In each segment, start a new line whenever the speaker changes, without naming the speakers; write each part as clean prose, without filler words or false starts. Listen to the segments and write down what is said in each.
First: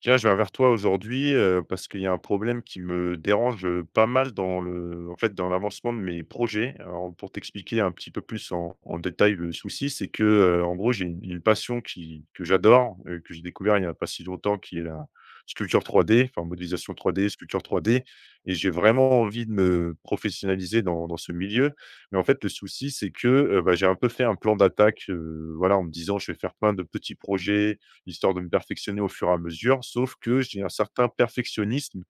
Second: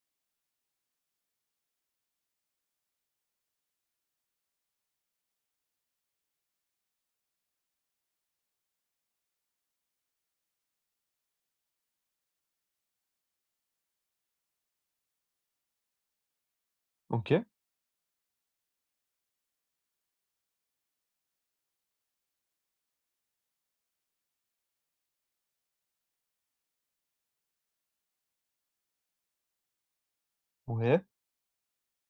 Tiens, je viens vers toi aujourd'hui, parce qu'il y a un problème qui me dérange, pas mal dans le en fait, dans l'avancement de mes projets. Alors, pour t'expliquer un petit peu plus en détail le souci, c'est que, en gros, j'ai une passion qui que j'adore, que j'ai découvert il n'y a pas si longtemps, qui est la sculpture 3D, enfin, modélisation 3D,
OK,
sculpture 3D, et j'ai vraiment envie de me professionnaliser dans ce milieu. Mais en fait, le souci, c'est que, bah, j'ai un peu fait un plan d'attaque, voilà, en me disant: «Je vais faire plein de petits projets, histoire de me perfectionner au fur et à mesure.» Sauf que j'ai un
ouais.
certain perfectionnisme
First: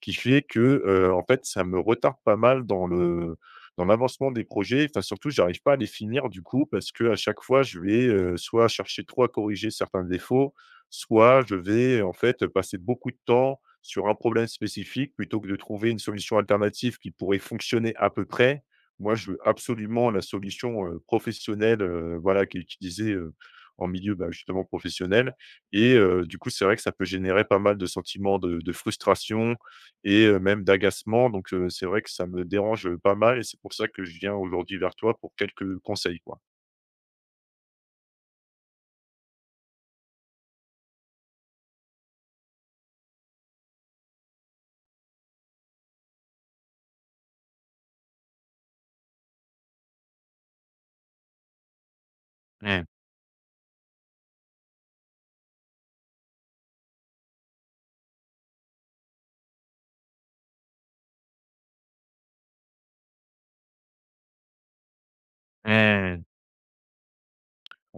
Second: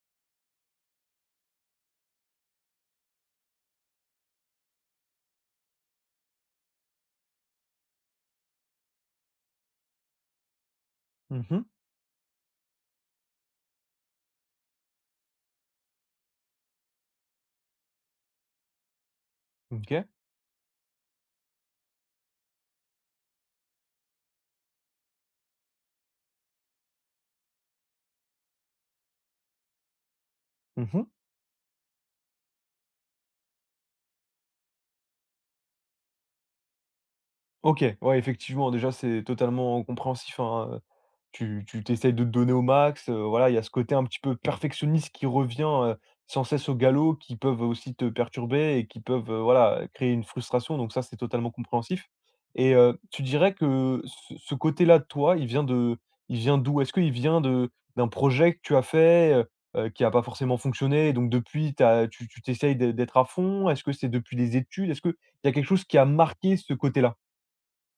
qui fait que, en fait, ça me retarde pas mal dans le dans l'avancement des projets. Enfin, surtout, j'arrive pas à les finir du coup parce que à chaque fois, je vais, soit chercher trop à corriger certains défauts, soit je
Mmh.
vais, en fait, passer beaucoup de temps sur un problème spécifique plutôt que de trouver une solution alternative qui pourrait fonctionner à peu près. Moi, je veux
OK.
absolument la solution, professionnelle, voilà, qui est utilisée, en milieu, bah, justement professionnel, et du coup, c'est vrai que ça peut générer pas mal de sentiments de frustration et même
Mmh.
d'agacement, donc c'est vrai que ça me dérange pas mal, et c'est pour ça que je viens aujourd'hui vers toi pour quelques conseils, quoi.
OK, ouais, effectivement, déjà, c'est totalement compréhensif, hein, tu t'essayes de te donner au max, voilà, il y a ce côté un petit peu perfectionniste qui revient, sans cesse au galop, qui peuvent aussi te perturber et qui peuvent, voilà, créer une frustration, donc ça, c'est totalement compréhensif et
Ouais.
tu dirais que ce côté-là de toi, il vient d'où? Est-ce qu'il vient de d'un projet que tu as fait, qui n'a pas forcément fonctionné, et donc depuis, tu t'essayes d'être à fond? Est-ce que c'est depuis les études? Est-ce qu'il y a quelque
Ouais, ouais,
chose qui a
ouais.
marqué ce côté-là?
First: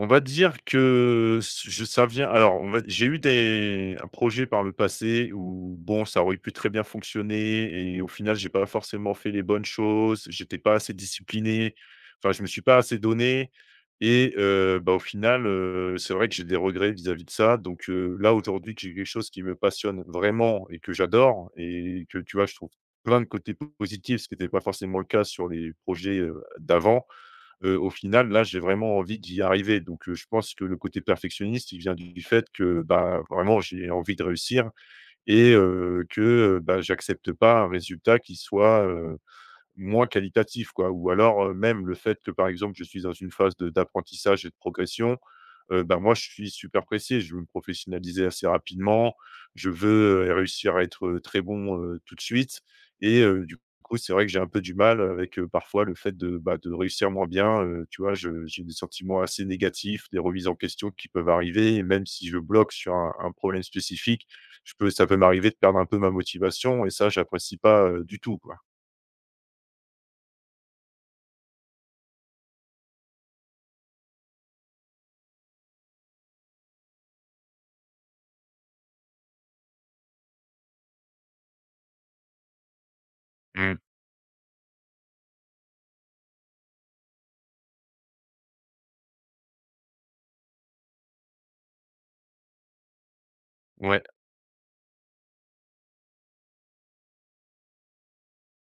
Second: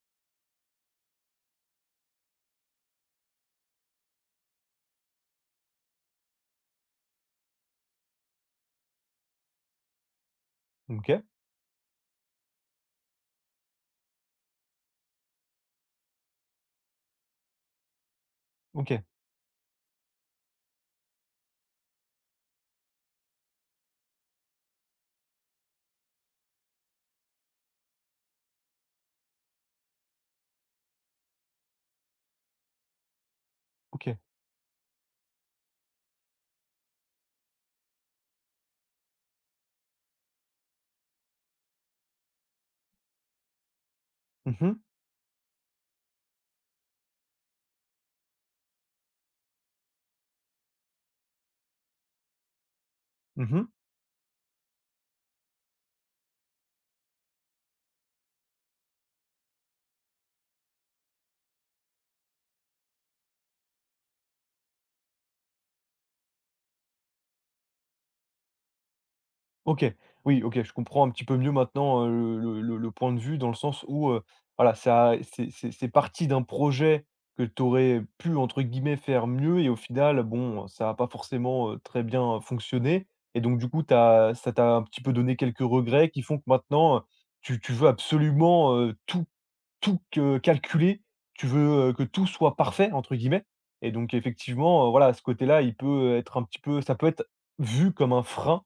On va dire que s je ça vient alors on va j'ai eu des un projet par le passé où bon, ça aurait pu très bien fonctionner et au final, j'ai pas forcément fait les bonnes choses, j'étais pas assez
OK,
discipliné, enfin je me suis pas assez donné, et bah, au final, c'est vrai que j'ai des regrets vis-à-vis de ça, donc là aujourd'hui que j'ai
OK,
quelque chose qui me passionne vraiment et que j'adore et que tu vois, je trouve plein de côtés positifs, ce qui n'était pas forcément le cas sur les projets, d'avant, au final, là, j'ai vraiment envie d'y arriver. Donc, je pense que le côté perfectionniste, il vient du fait que, bah, vraiment, j'ai envie
OK.
de réussir et que, bah, j'accepte pas un résultat qui soit moins qualitatif, quoi. Ou alors, même le fait que, par exemple, je suis dans une phase de d'apprentissage et de
Mmh mh.
progression, bah, moi, je suis super pressé. Je veux me professionnaliser assez rapidement. Je veux, réussir à être, très bon, tout de suite, et du
Mmh.
coup, c'est vrai que j'ai un peu du mal avec, parfois le fait de, bah, de réussir moins bien, tu vois? Je J'ai des sentiments assez négatifs, des remises en question qui peuvent arriver et même si je bloque sur un problème spécifique, je peux ça peut m'arriver de perdre un peu ma motivation et ça, j'apprécie pas, du tout, quoi.
OK. Oui, OK, je comprends un petit peu mieux maintenant, le point de vue dans le sens où, voilà, ça c'est c'est parti d'un projet que tu aurais pu, entre guillemets, «faire mieux» et au final, bon, ça a pas forcément, très bien fonctionné et donc du
Mmh,
coup, t'as ça t'a un petit peu donné quelques regrets qui font que maintenant, tu veux absolument, tout tout que calculé, tu veux, que tout soit «parfait» entre guillemets et
ouais.
donc effectivement, voilà, ce côté-là, il peut être un petit peu ça peut être vu comme un frein,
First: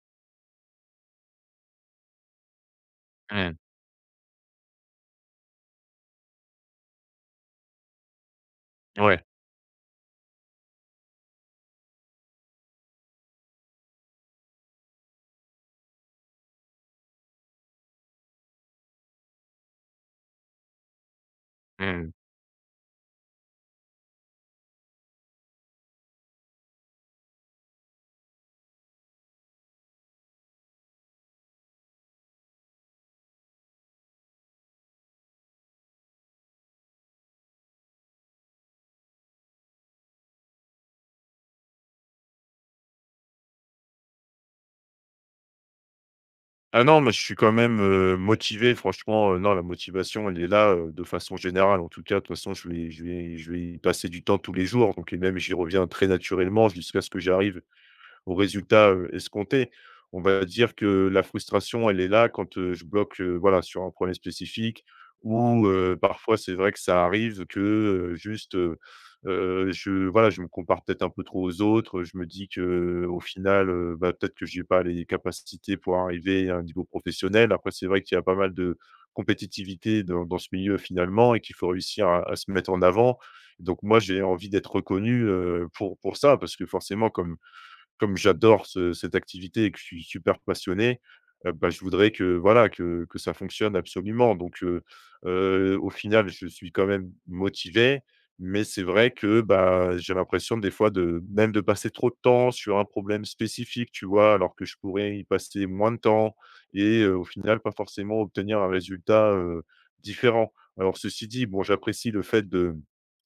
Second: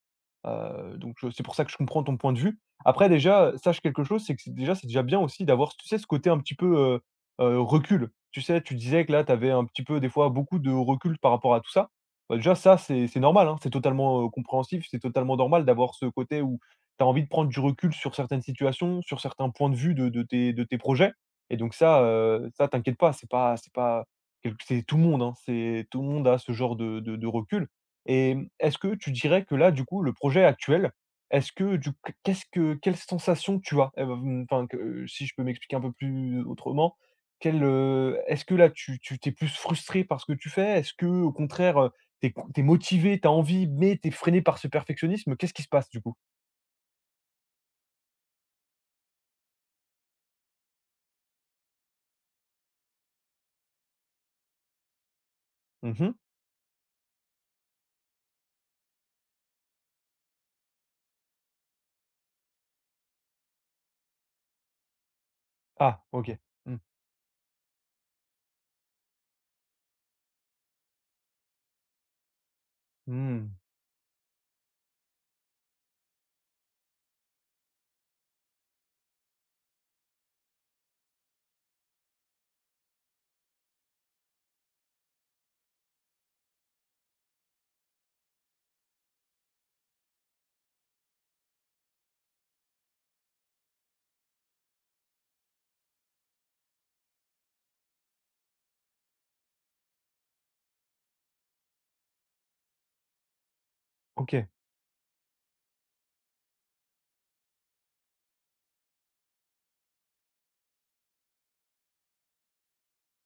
donc c'est pour ça que je comprends ton point de vue. Après déjà,
Mmh.
sache quelque chose, c'est que c'est déjà bien aussi d'avoir, tu sais, ce côté un petit peu, recul. Tu sais, tu disais que
Ouais.
là, tu avais un petit peu des fois beaucoup de recul par rapport à tout ça. Bah, déjà ça, c'est normal, hein, c'est totalement, compréhensif, c'est totalement normal d'avoir ce côté où tu as envie de prendre du recul sur certaines situations, sur certains points de vue de tes projets et donc ça,
Mmh.
ça t'inquiète pas, c'est pas quelque c'est tout le monde, hein, c'est tout le monde a ce genre de recul et est-ce que tu dirais que là, du coup, le projet actuel, est-ce que du qu'est-ce que quelle sensation tu as? Mmh, enfin que si je peux m'expliquer un peu plus autrement, quelle, est-ce que là, tu t'es plus frustré par ce que tu fais? Est-ce que, au contraire, t'es tu es motivé, t'as envie mais t'es freiné par ce perfectionnisme? Qu'est-ce qui se passe du coup?
Ah non, mais je suis quand même, motivé franchement, non la motivation elle est là, de façon générale en tout cas. De toute façon je vais y passer du temps tous les jours, donc et même j'y reviens très
Mmh.
naturellement jusqu'à ce que j'arrive au résultat, escompté. On va dire que la frustration, elle est là quand, je bloque, voilà, sur un problème spécifique ou,
Ah,
parfois
OK.
c'est vrai
Mmh.
que ça arrive que, heu, juste, heu je voilà, je me compare peut-être un peu trop aux autres. Je me dis que au
Mmh.
final, bah, peut-être que j'ai pas les capacités pour arriver à un niveau professionnel. Après, c'est vrai qu'il y a pas mal de compétitivité dans ce milieu finalement et qu'il faut réussir à se mettre en avant. Donc moi, j'ai envie d'être reconnu, pour ça parce que forcément comme j'adore ce cette activité et que je suis super passionné, bah, je voudrais que voilà, que ça fonctionne absolument. Au final, je suis quand même motivé, mais c'est vrai que, bah, j'ai l'impression des fois de même de passer trop de temps sur un problème spécifique, tu vois?
OK.
Alors que je pourrais y passer moins de temps et au final, pas forcément obtenir un résultat, différent. Alors ceci dit, bon, j'apprécie le fait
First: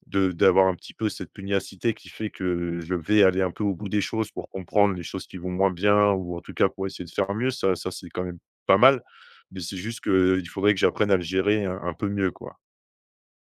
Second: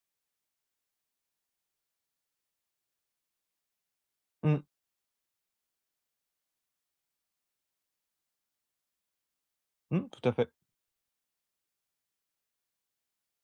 de d'avoir un petit peu cette pugnacité qui fait que je vais aller un peu au bout des choses pour
Mmh.
comprendre les choses qui vont moins bien ou en tout cas pour essayer de faire mieux, ça c'est quand même pas mal. Mais c'est juste
Mmh, tout à
qu'il
fait.
faudrait que j'apprenne à le gérer un peu mieux, quoi.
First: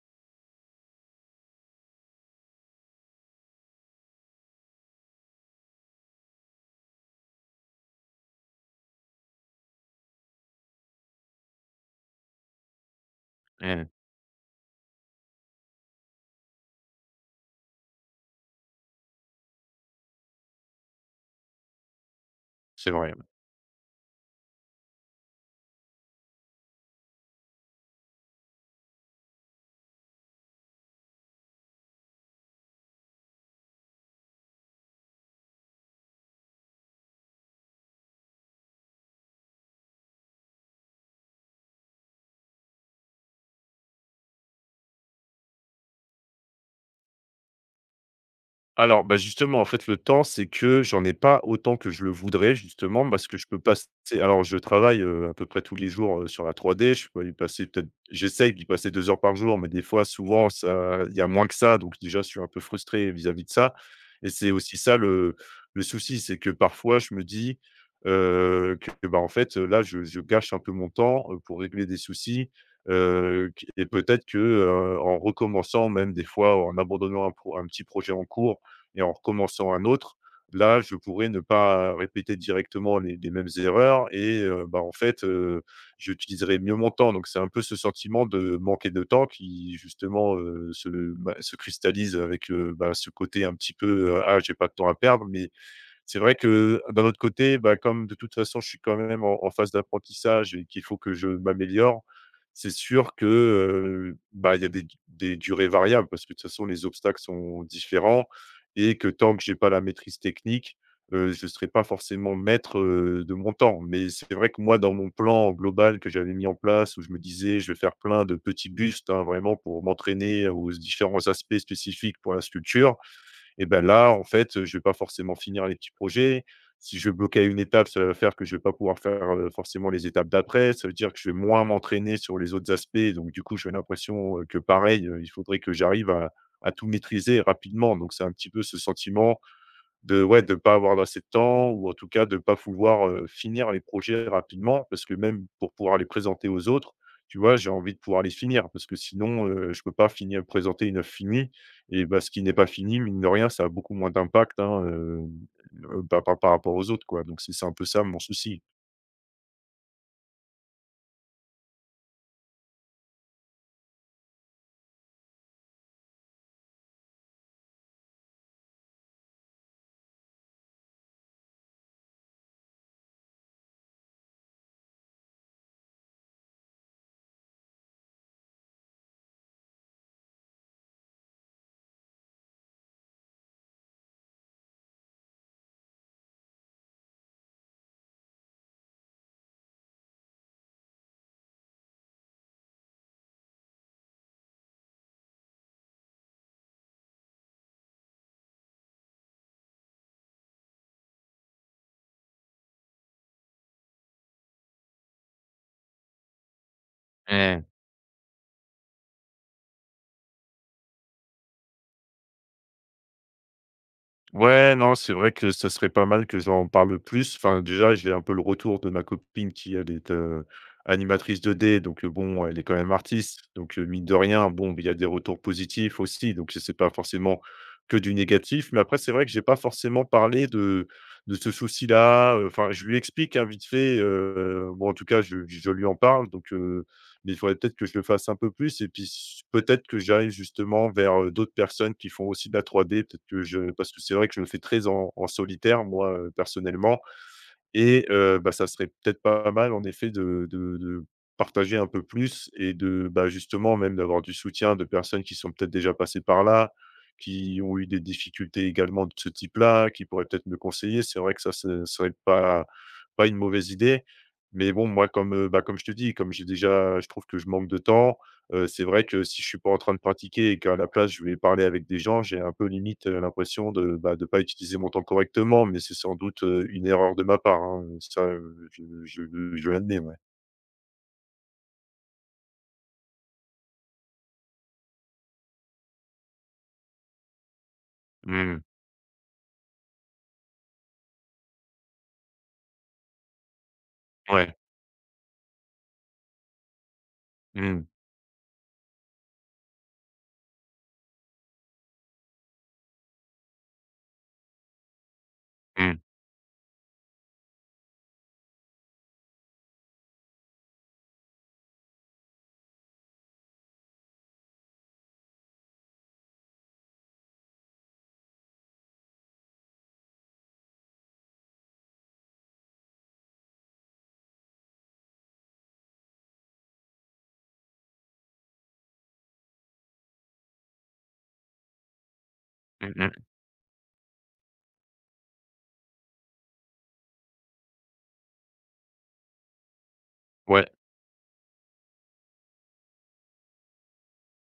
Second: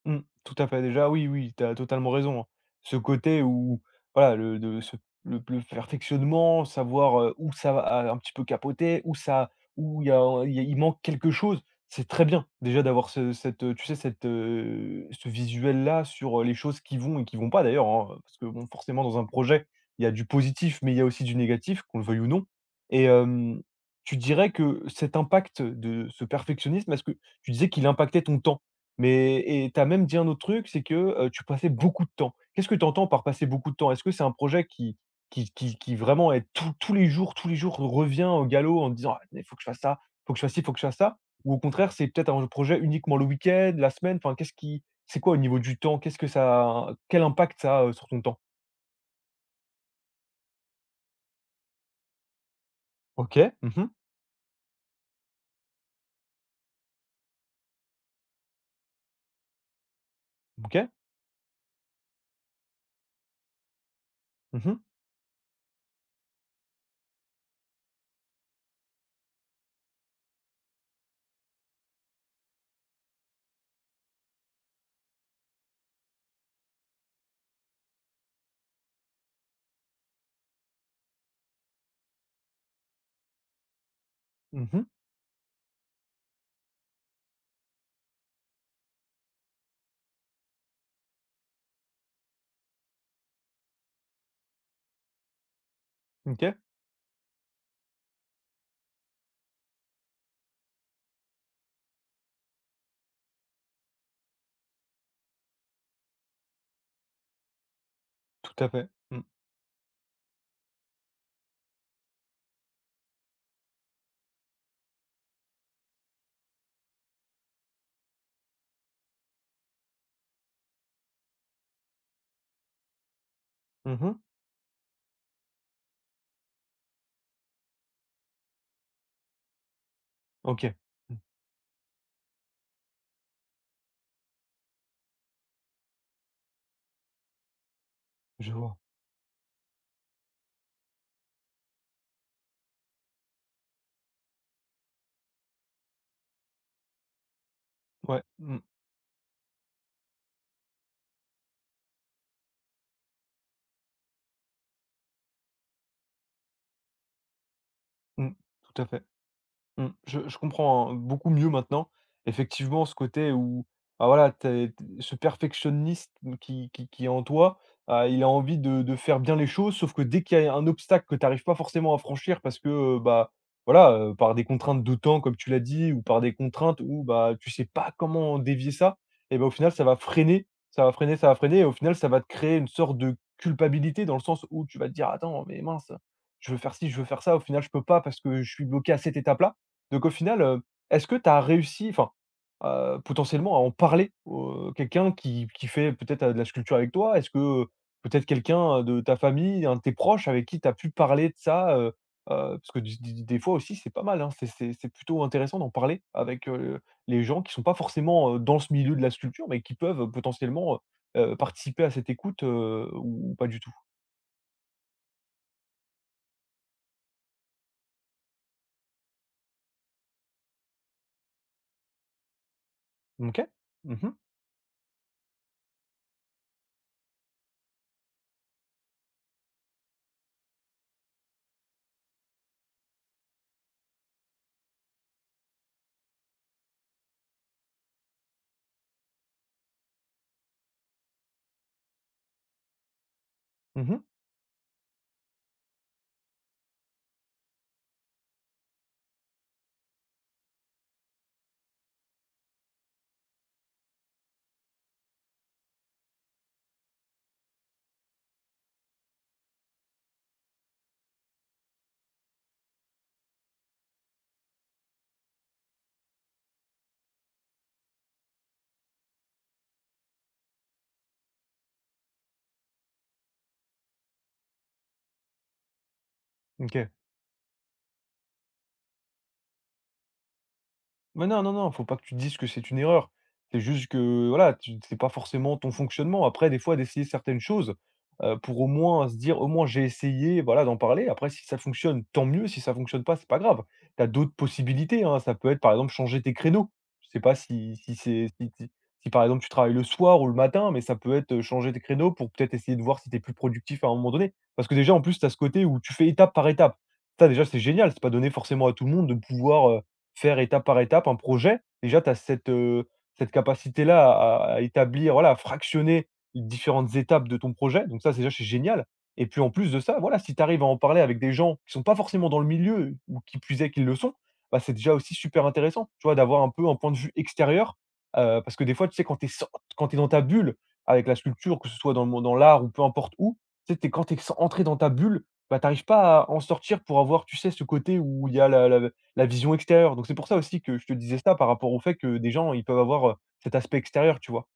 Mmh, tout à fait. Déjà, oui, oui, tu as totalement raison, hein. Ce côté où, voilà, le de ce le perfectionnement, savoir, où ça va un petit peu capoter, où ça où il y a il manque quelque chose. C'est très bien, déjà, d'avoir ce cette, tu
Mmh,
sais, cette, ce visuel-là sur, les choses qui vont et qui vont pas, d'ailleurs, hein, parce que, bon, forcément, dans un projet, il y a du positif, mais il y a aussi du négatif, qu'on le veuille ou non
c'est
et
vrai, ouais.
tu dirais que cet impact de ce perfectionnisme, est-ce que tu disais qu'il impactait ton temps? Mais et tu as même dit un autre truc, c'est que, tu passais beaucoup de temps. Qu'est-ce que tu entends par passer beaucoup de temps? Est-ce que c'est un projet qui qui vraiment est tous les jours tous les jours revient au galop en te disant: «Ah mais faut que je fasse ça, faut que je fasse ci, faut que je fasse ça»? Ou au contraire, c'est peut-être un projet uniquement le week-end, la semaine? Enfin, qu'est-ce qui c'est quoi au niveau du temps? Qu'est-ce que ça quel impact ça a, sur ton temps?
Alors, bah, justement, en fait, le temps, c'est que j'en ai pas autant que je le voudrais, justement, parce que je
OK.
peux passer
Mmh.
alors je travaille, à peu près tous les jours, sur la 3D. Je peux y passer peut-être J'essaye d'y passer 2 heures par jour, mais des fois, souvent,
OK.
ça il y a moins que ça, donc déjà, je suis un peu frustré vis-à-vis de ça, et c'est
Mmh
aussi
mh.
ça le souci, c'est que parfois, je me dis, que, bah, en fait, là, je gâche un peu mon temps, pour régler des soucis, qui et peut-être que, en recommençant, même des fois en abandonnant un petit projet en cours et en recommençant un autre, là, je pourrais ne pas répéter directement les mêmes erreurs, et bah,
Mmh.
en fait, j'utiliserai mieux mon temps. Donc c'est un peu ce sentiment de manquer de temps qui justement, se, bah, se cristallise avec, bah, ce côté un petit peu, «Ah, j'ai pas de temps à perdre», mais c'est vrai
OK.
que d'un autre côté, bah, comme de toute façon, je suis quand même en phase d'apprentissage et qu'il faut que je m'améliore, c'est sûr que, bah, il y a des durées variables parce que de toute façon, les obstacles sont différents
Tout à fait.
et que
Mmh.
tant que j'ai pas la maîtrise technique, je ne serai pas forcément maître, de mon temps. Mais c'est vrai que moi, dans mon plan global que j'avais mis en place où je me disais: «Je vais faire plein de petits bustes», hein, vraiment pour m'entraîner aux différents aspects spécifiques pour la sculpture. Et ben là,
Mmh.
en fait, je vais pas forcément finir les petits projets. Si je bloque à une étape, ça va faire que je vais pas pouvoir faire, forcément les étapes
OK.
d'après. Ça veut dire
Mmh.
que je vais moins m'entraîner sur les autres aspects. Donc du coup, j'ai l'impression, que pareil, il faudrait que j'arrive à tout maîtriser rapidement. Donc c'est un petit
Je
peu
vois.
ce sentiment de ouais, de pas avoir assez de temps ou en tout cas de pas vouloir, finir les projets rapidement parce que même pour pouvoir les présenter aux autres, tu vois, j'ai envie de pouvoir
Ouais.
les
Mmh.
finir parce que sinon, je peux pas finir présenter une œuvre finie, et bah, ce qui n'est pas fini, mine de rien, ça a beaucoup moins d'impact, hein, par rapport aux autres, quoi. Donc c'est un peu ça mon
Mmh.
souci.
Tout à fait. Mmh. Je comprends, hein, beaucoup mieux maintenant. Effectivement, ce côté où, bah, voilà, tu t ce perfectionniste mmh, qui est en toi, il a envie de faire bien les choses, sauf que dès qu'il y a un obstacle que tu n'arrives pas forcément à franchir parce que, bah, voilà, par des contraintes de temps comme tu l'as dit ou par des contraintes où, bah, tu sais pas comment dévier ça et ben au final ça va freiner, ça va freiner, ça va freiner et au final ça va te créer une sorte de culpabilité dans le sens où tu vas te dire: «Attends, mais mince, je veux faire ci, je veux faire ça, au final je peux pas parce que je suis bloqué à cette étape-là». Donc au final, est-ce que tu as réussi, enfin, potentiellement à en parler au quelqu'un qui fait peut-être, de la sculpture avec toi? Est-ce que, heu, peut-être quelqu'un, de ta famille, un de tes proches avec qui tu as pu parler de ça, heu? Parce que des fois aussi c'est pas mal, hein, c'est c'est plutôt intéressant d'en parler avec, les gens qui sont pas forcément, dans ce milieu de la sculpture, mais qui peuvent, potentiellement, participer à cette écoute, ou pas du tout?
Ouais, non, c'est vrai que ça serait pas mal que j'en parle plus. Enfin, déjà, j'ai un peu le retour de ma copine qui, elle, est animatrice 2D, donc bon, elle est quand même artiste.
OK.
Donc,
Mmh
mine
mh.
de rien, bon, il y a des retours positifs aussi. Donc, c'est pas forcément que du négatif. Mais après, c'est vrai que j'ai pas forcément parlé de ce souci-là. Enfin, je lui explique hein, vite fait. Bon, en tout cas, je lui en parle. Donc, mais il faudrait peut-être que je le fasse un peu plus et puis peut-être que j'arrive justement vers d'autres personnes qui font aussi de la 3D, parce
Mmh.
que c'est vrai que je le fais très en solitaire, moi, personnellement, et bah, ça serait peut-être pas mal en effet de partager un peu plus et de, bah, justement même d'avoir du soutien de personnes qui sont peut-être déjà passées par là, qui ont eu des difficultés également de ce type-là, qui pourraient peut-être me conseiller. C'est vrai que ça, ce serait pas une mauvaise idée. Mais bon, moi comme, bah, comme je te dis, comme j'ai déjà je trouve que je manque de temps. C'est vrai que si je suis pas en train de pratiquer et qu'à la place je vais parler avec des gens, j'ai un peu limite, l'impression de, bah, de pas utiliser mon temps correctement, mais c'est sans doute, une
OK.
erreur de ma part, hein, ça, je l'admets, ouais.
Mais non, non, non, faut pas que tu te dises que c'est une erreur. C'est juste que voilà, tu c'est pas forcément ton fonctionnement. Après, des fois, d'essayer certaines choses, pour
Mmh.
au moins se dire: «Au moins j'ai essayé», voilà, d'en parler. Après, si ça fonctionne, tant mieux. Si ça fonctionne pas, c'est pas grave. Tu as d'autres
Ouais.
possibilités, hein. Ça peut être, par exemple, changer tes créneaux. Je sais pas si
Mmh.
si c'est si, par exemple, tu travailles le soir ou le matin, mais ça peut être, changer tes créneaux pour peut-être essayer de voir si tu es plus productif à un moment donné. Parce que déjà, en plus, tu as ce côté où tu
Mmh.
fais étape par étape. Ça, déjà, c'est génial. C'est pas donné forcément à tout le monde de pouvoir faire étape par étape un projet, déjà tu as cette, cette capacité-là à établir, voilà, à fractionner différentes étapes de ton projet, donc ça, c'est déjà, c'est génial et puis, en plus de ça, voilà, si tu arrives à en parler avec des gens qui sont pas forcément dans le milieu ou qui plus est, qu'ils le sont, bah, c'est déjà aussi super intéressant, tu vois? D'avoir un peu un point de vue extérieur, parce que des fois, tu sais, quand quand tu dans ta bulle avec la sculpture, que ce soit dans le monde dans l'art ou peu
Mmh
importe
mh.
où, tu sais, tu quand entré dans ta bulle, bah, tu arrives pas à en sortir pour avoir, tu sais, ce côté où il y a la vision extérieure, donc c'est pour ça aussi
Ouais.
que je te disais ça par rapport au fait que des gens, ils peuvent avoir, cet aspect extérieur, tu vois?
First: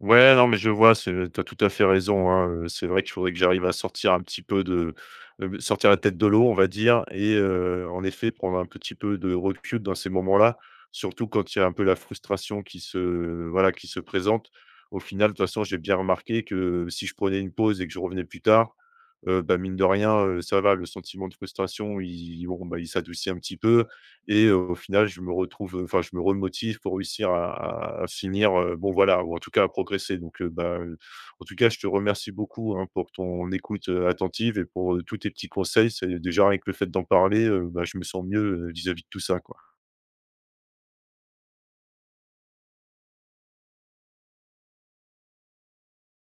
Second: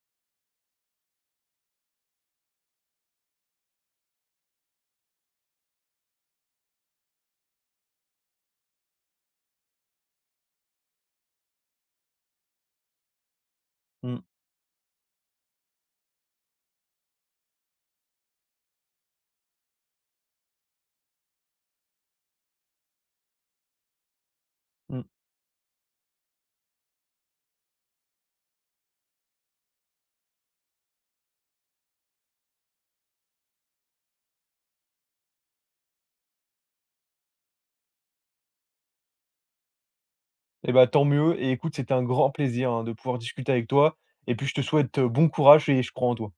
Ouais, non, mais je vois, c'est tu tout à fait raison, hein, c'est vrai qu'il faudrait que j'arrive à sortir un petit peu de, sortir la tête de l'eau, on va dire, et en effet, prendre un petit peu de recul dans ces moments-là, surtout quand il y a un peu la frustration qui se voilà, qui se
Mmh,
présente. Au final, de toute façon, j'ai bien remarqué que si je prenais une pause et que je revenais plus tard, bah, mine de rien, ça va, le sentiment de frustration, il bon, bah, il s'adoucit un petit peu et au
mmh.
final, enfin, je me remotive pour réussir à finir, bon voilà, ou en tout cas à progresser, donc bah, en tout cas, je te remercie beaucoup, hein, pour ton écoute, attentive et pour, tous tes petits conseils. C'est déjà avec le fait d'en parler, bah, je me sens mieux, vis-à-vis de tout ça, quoi.
Et bah, tant mieux et écoute, c'était un grand plaisir, hein, de pouvoir discuter avec toi et puis je te souhaite, bon courage et je crois en toi.